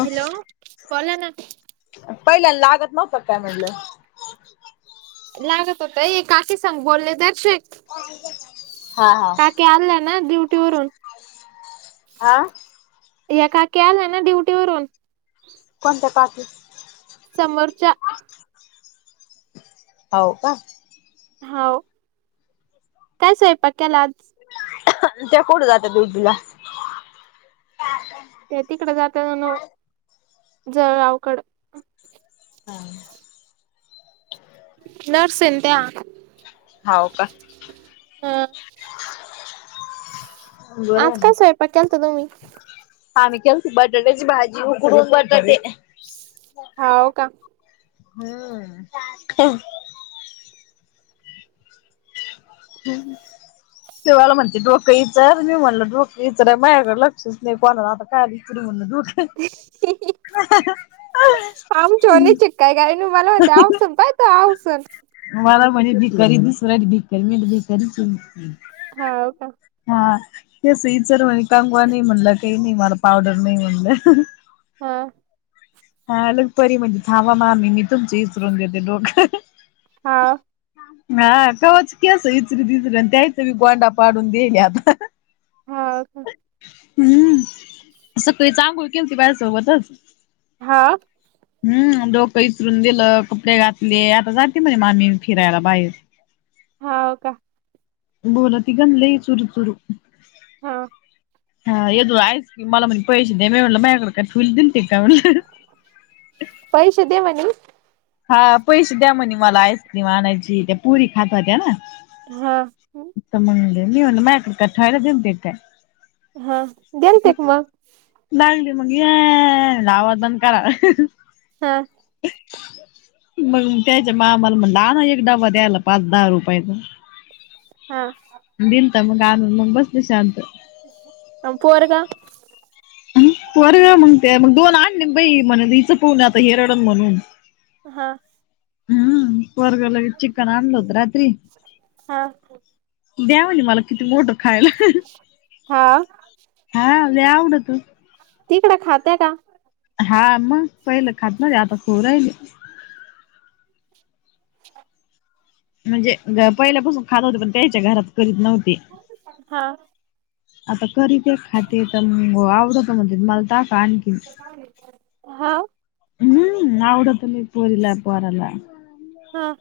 Hello बला ना. पहिल्या लागत नव्हतं का काय म्हणलं? लागत होत एक काकी सांग बोलले दरशीक. काकी आल्या ना ड्युटी वरून. आा. ह्या काकी आल्याय ना ड्युटी वरुन. कोणत्या का की? समोरच्या. हाव का? हाव. काय सोयपाक केला आज? त्या कुड जातात ड्युटीला? त्या तिकडे जात्यानव जळगावकड. हा. नर्से ना त्या. हाव का? ह. हम्म. आज काय स्वयंपाक केलता तुम्ही? आम्ही केलंती बटाट्याची भाजी. उकडून बटाटे. हाव का? [unintelligible] हम्म हम्म. तेमला म्हणते डोकं इचर. मी म्हणल डोकं इचाराय माझ्याकडे लक्षच नाही कोणा आता काय. तरी म्हणल डोक [unintelligible] काही [unintelligible] मला म्हणते आमसूल पाहे तो आमसूल. मला म्हणे भीकारी दिसला की नीट भीक भेिकारीचय हाव का हा केस इचर म्हणल कंगवा नाही म्हणल काही नाही मला पावडर नाही म्हणल. हां हा लगपरी म्हणली थांबा मामी मी तुमचे विचरून देते डोक. हां हा कवाच केस इचरीती इचरी आणि त्यातही गोंडा पाडून द्यायले आता. हां हम्म सकाळीच अंघोळ केलती माझ्या सोबतच. हां हम्म डोक इचरून दिल कपडे घातले आता जाते म्हणे मामी मी फिरायला बाहेर. हाव का. बोलाती गण लय चुरू चुरू. हां हा य दो आयस कि मला म्हणे पैसे दे मी म्हणल माझ्याकडे काय ठिवाय दिलते का म्हणल. पैसे दे म्हणी. हा पैसे द्या म्हणी मला आईस्क्रीम आणायची त्या पोरी खात होत्या ना. हा अता म्हणल मी म्हणल मायापशी काय ठेवायला दीलते काय? हां द्यायचे की मग. लागली मग या म्हणल आवाज बंद करा. हां मग त्यांच्या मामाला म्हणल आणा एक डबा द्यायला पाच दहा रुपयाचा. हां दिलता मग आनून मग बसली शांत. पोरगा पोरग म्हणते मग दोन आणलेत बाई म्हणल हिच पाहून आता हेि रडण म्हणून हां हां हां द्या म्हणे मला तीची बोट खायला. हां हां लई आवडत. तिकड खात्या का? हा मग पहिल खात नव्हती आता खाऊ राहिली. [inaudible] म्हणजे पहिल्यापासून खात होते पण त्यांच्या घरात करीत नव्हते. हां आता करीतेत खातेत तर आवडत म्हणतेत मला टाका आणखीन. हां हम्म आवडत लय पोरीला, पोराला. हां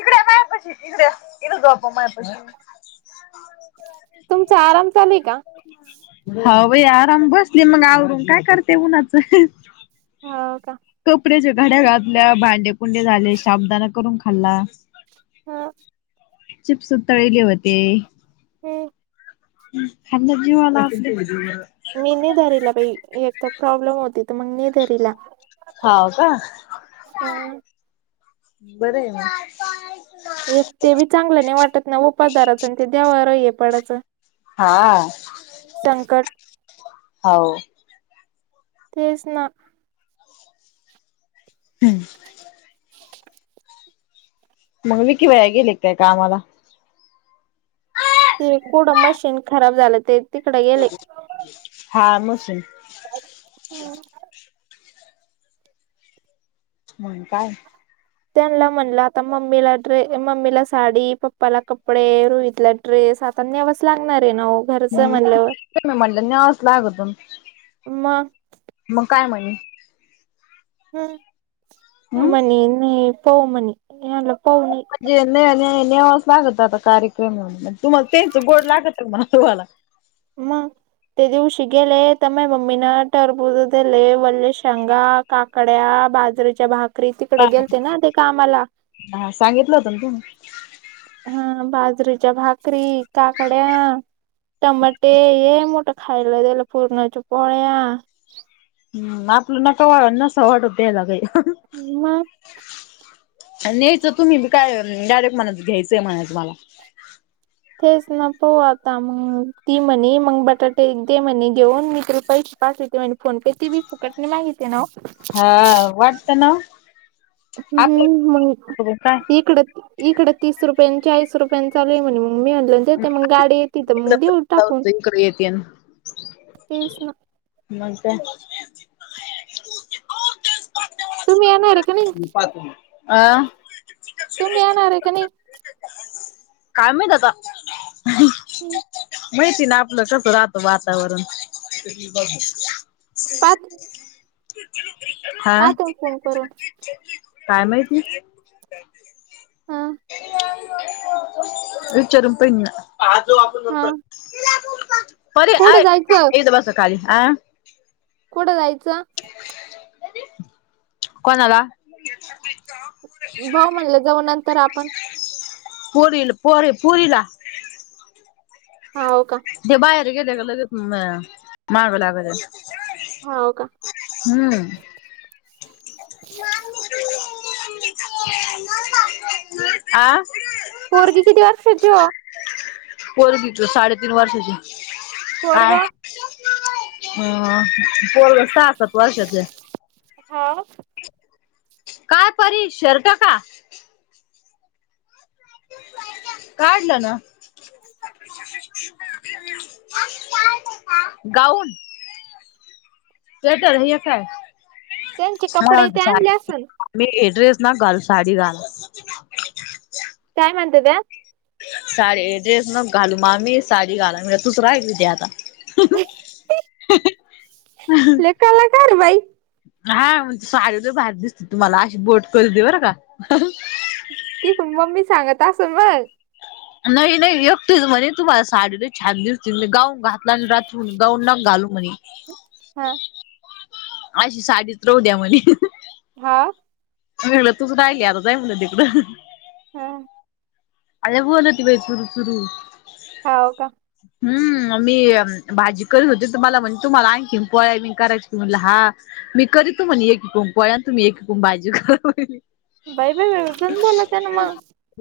इकड ये मायापशी इकड ये इथ झोपव माझ्यापशी. [inaudible] तुमचा आराम चालूये का? हौ भाई आराम बसले मग आवरून, काय करते उन्हाचं? हो का. कपड्यांच्या घड्या घातल्या, भांडेपुंडे झाले शाबुदाना करून खाल्ला. हा. चिप्स तळले होते. हो. ह खंद जीवाला असते. मी नाही धरीला बई,, एक तर प्रॉब्लेम होते तर मग नै धरीला. हो का. हा. बर आहे मग. एक ते बी चांगलं नाही वाटत ना, उपास धरायचा आणि ते देवाव हे पडाचं- हा हौ.. तेच ना हम्म. चच [inaudible] मग विकि भैया गेले की काय कामाला? ते कुडं मशीन खराब झालं ते- तिकडे गेले हा मशीन हम्म. मग काय त्यांनला म्हणलं आता मम्मीला ड्रे मम्मीला साडी पप्पाला कपडे रोहितला ड्रेस आता न्यावाच लागणार आहे ना ओ. घरचं हाय हम्म म्हनल्यावर,, मी म्हणलं न्यावच लागतं मग मग काय म्हणे? हम्म, हम्म मणे नै पाऊ मणे,, मी मनलं पाऊ नाही. म्हजे न नेवास लागत आता कार्यक्रम म्ह, तुम्हाला तेंच गोड लागतं म्हणा तुम्हाला- मग,, ते दिवशी गेले तर म मम्मी ना टरबुज दिले वल्ले शेंगा काकड्या, बाजरीच्या भाकरी, तिकडं गेलते ना ते कामाला हा सांगितलं होतं ना तेवा हा बाजरीच्या भाकरी काकड्या टमाटे हे मोठ खायला द्यायला पुरणाच्या पोळ्या हम्म आपलं नका वा नसा वाटत द्याला काही हं म नाहीच तुम्हीबी काय डायरेक्ट म्हणायचं घ्यायचंय म्हणायचं मला. तेच ना, पाहु आता मग, ती म्हणे मग बटाटे दे म्हणे घेऊन मी तुला पैसे पाठवते म्हणे. फोनपेती बी फुकटणी माहितीे नावो हा वाटतं नाओ हम्म हम्म काय मंग इकडच़ इकडं तीस रुपयांन चाळीस रुपयां चालू आहेमणे, म मी आणलं. देते मग गाडी येते तर मग देऊ टाकू,,, इकडे येते तेच ना. मग काय नवीन? तुम्ही येणारे आ तुम्ही येणारे का नाही? काय माहीत आता. माहिती ना आपलं कसं राहतं वातावरण पात हां फोन करून काय माहिती! हां. विचारून पाहीन ना, आज जाऊ आपण हा नंतर. परी कुठं आय जायचं इथं बसा खाली आं कुठं जायचं? कोणाला? भाऊ म्हणले जाऊ नंतर आपण. पुरील पोरं पुरीला हाव का! ते बाहेर गेले का लगेच अ मागं लागते. हाव का! हम्म. आं पोरगी किती वर्षाची आहे ओ? पोरगी तर साडेतीन वर्षाची आहे, पोरग काय? हां. पोरगं सहा-सात वर्षाचं आहे. हाव का परी शर्ट का? काढलं ना! गाऊन स्वेटर हे काय? त्यांचे मला कपडे ते आणले साडी असंल. मी गेलोयच ना काल साडी घाला [inaudible] काय म्हणतात? साडी ड्रेस नको घालु मामी साडी घाल आणि तूच राहिलीती आता लई कलाकार आहे बाई. हां म्हणजे साडी लई भारी दिसते तुम्हाला अशी बोट करते बरं का. तिथून मम्मी सांगत असेल मग. नाही नाही एकटीच म्हणे तुम्हाला साडीला लई छान दिसते मी गाऊन घातला आणि रात्र होऊन गाऊन नको घालू म्हणे. हां. अशी साडीच राहुदया म्हणे. हां. मी म्हटलं तूच राहिली आता जाय म्हणलं तिकडं. हां. लई बोलती बाई चुरुचुरू. हाव का! हम्म मी भाजी करत होते तर मला म्हण तुम्हाला आणखीन पोळ्या पण करायची का म्हटला हां. मी करीतो म्हणे एक एकूम पोळ्या आणि तुम्ही एकीकुम भाजी करा म्हणाली. बाई बाई बाई पण बोलत आहे ना मग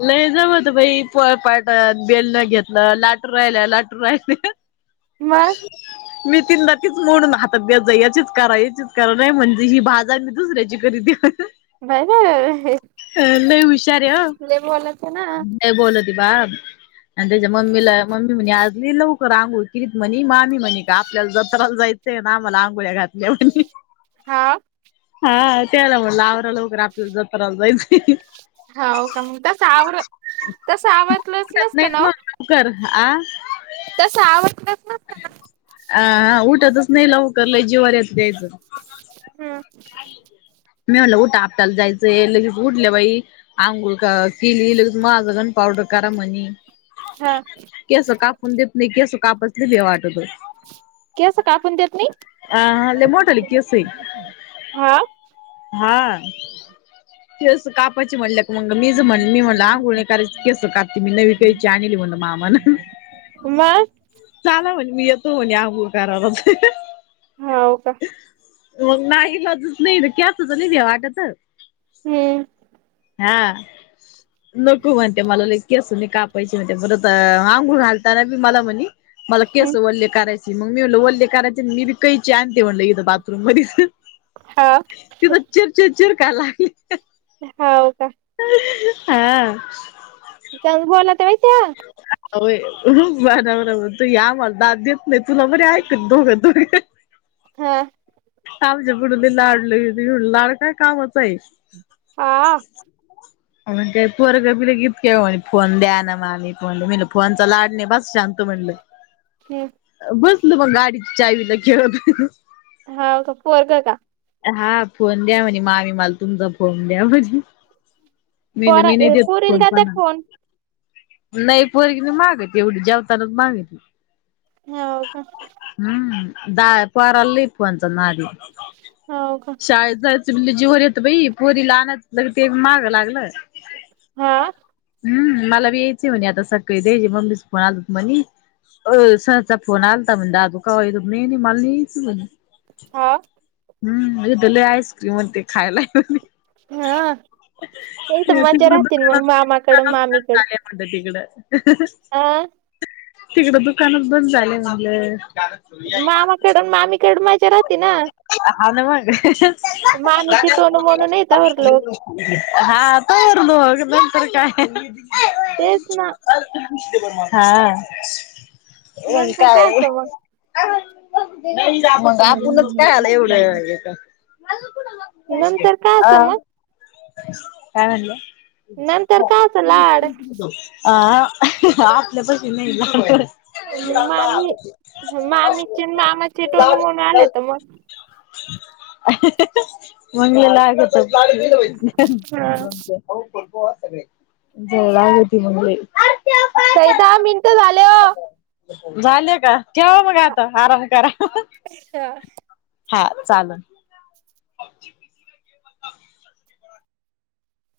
लई जमत बाई पोळपाट बेलनं घेतलं लाटू राहिल्या लाटू राहिल्या. मग [inaudible] मी तीनदा तीच मोडून हातात देत जा. याचीच करा, याचीच करा. नाही म्हणजे ही भाजायची, दुसऱ्याची तरी द्या. बाई, बाई, बाई. हुशार आहे हो. लय बोलत्या ना. लय बोलती बा. अन् त्याज्या मम्मीला, मम्मी म्हनी आज लय लवकर आंघोळी किलीत. म्हणे मामी म्हणे का, आपल्याला जत्राला जायचंय ना. आम्हाला आंघोळ्या घातल्यात मनी. हा. हा, त्याला म्हणलं, आवरा लवकर आपल्याला जत्राला जाइचय. हो, का? मग तसं आवरं, तसं आवरलंच नसतं ना, ओ? कुकर, आ. तसं आवरलच नसतं. अ हा उठतच नाही लवकर, लय जिवावर येतं तेज. हम्. मी म्हणलं, उठा आपटाला जायचंय. लगेच उठले बाई. अंघोळ क कीली. लगेच माझं, गंध- पावडर करा म्हनी. हा केसं कापून देत नाही. केसं कापल कि लय वाटतं. केसं कापूण देत नाही? अं ह लय मोठाले केसय. हा. हा. केस कापायचे म्हणलं मग मीच म्हणल, मी म्हणलं आंघोळ नाही करायची तर, आधी केसं कापते मी. नवी कैंची आणली म्हणलं मामानं. मग? चाला म्हणे, मी येतो म्हणे, अंगोळ करालाच. हाव का? मग नाईलाजच नाही, केसाचं लई भ्या वाटतं. हम्. हां. नको म्हणते, मला लई केस नाही कापायची म्हणते. परत आंघूळ घालताना बी मला म्हनी मला केस हम्म वल्ले करायची. मग मी म्हणलं, वल्ले करायचे न, मी बी कैची आणते म्हणल इथ बाथरूम मधीच. हाव तिथं चिरचिर चिरकाराय लागली. हाव का? [unintelligible] हां. [unintelligible] बोलत्या बाई त्या. होय. [unintelligible] नाही, तुला बरं ऐकते दोघं- दोघं. हा माझ्या पुुड लई लाडाला येती. मनलं, लाड काय कामाचाय. हा आ. मनतेय पोरग बी लगे [unintelligible] काय म्हनी फोन द्या ना मामी. म्हणलं फोनचा लाड नाहि, बस शांत. म्हणलं. हम्म बसलं मग, गाडीच्या चावीला खेळत. हाव का? पोरगं का? हा, फोन द्या म्हनी. मामी, मला तुमचा फोन द्या, म्हनी. मी म्हणलं, पोरा मी नाही देत फोन पोरीला देत्या का कोणाला. फोन नाही, पोरगी नाही मागत एवढी. जेवतानाच मागती. हाव का? हम्म, दा पोराला लई फोनचा नादय. हो का शाळेेत जायचं बी लै जीवावर येतं बाई पोरी ला आनाच ते मागं लागलं हो हम्म मला बी यायचंय म्हणे आता सकाळी त्याचा मम्मीच फोन आलं होतं म्हणे हो सरांचा फोन आलता म्हणलं दादू कवा येतो नाही नाही मला नाही यायचं म्हणे हो हम्म मग दिले आइस्क्रीम अन ते खायला हा ते इथं मज्जा राहते ना मग मामाकडं मामीकडं म्हटलं तिकडं हं हं हं अ तिकडं दुकानच बंद झाले म्हणलं. मामाकडं न मामीकडं माजा राहते ना. हा न मग. अह ह ह ती मामीची टोनू म्हणून इथं उरलो हा आता उरलो मग नंतर काय. तेच ना. हा मंग नंतर काय. होतं मग नई जास्त आपूणच का याला एवढं वरडतं नंतर काय आ असं मग काय म्हणला नंतर कराचं लाड. अह आपलं तसं नाही गं तर मग मामी मामीचे मामाचे टोनू मोनू आले तर मग आ हं हं हं मंग लय लाडाचे आहेत मंग काय आहो कीरकोळ आहे सगळे... बोलालती म्हणले ताई दहा मिनटं झाले. झाले का ठेवा मग आता आराम करा. ठेवा. हा चालन.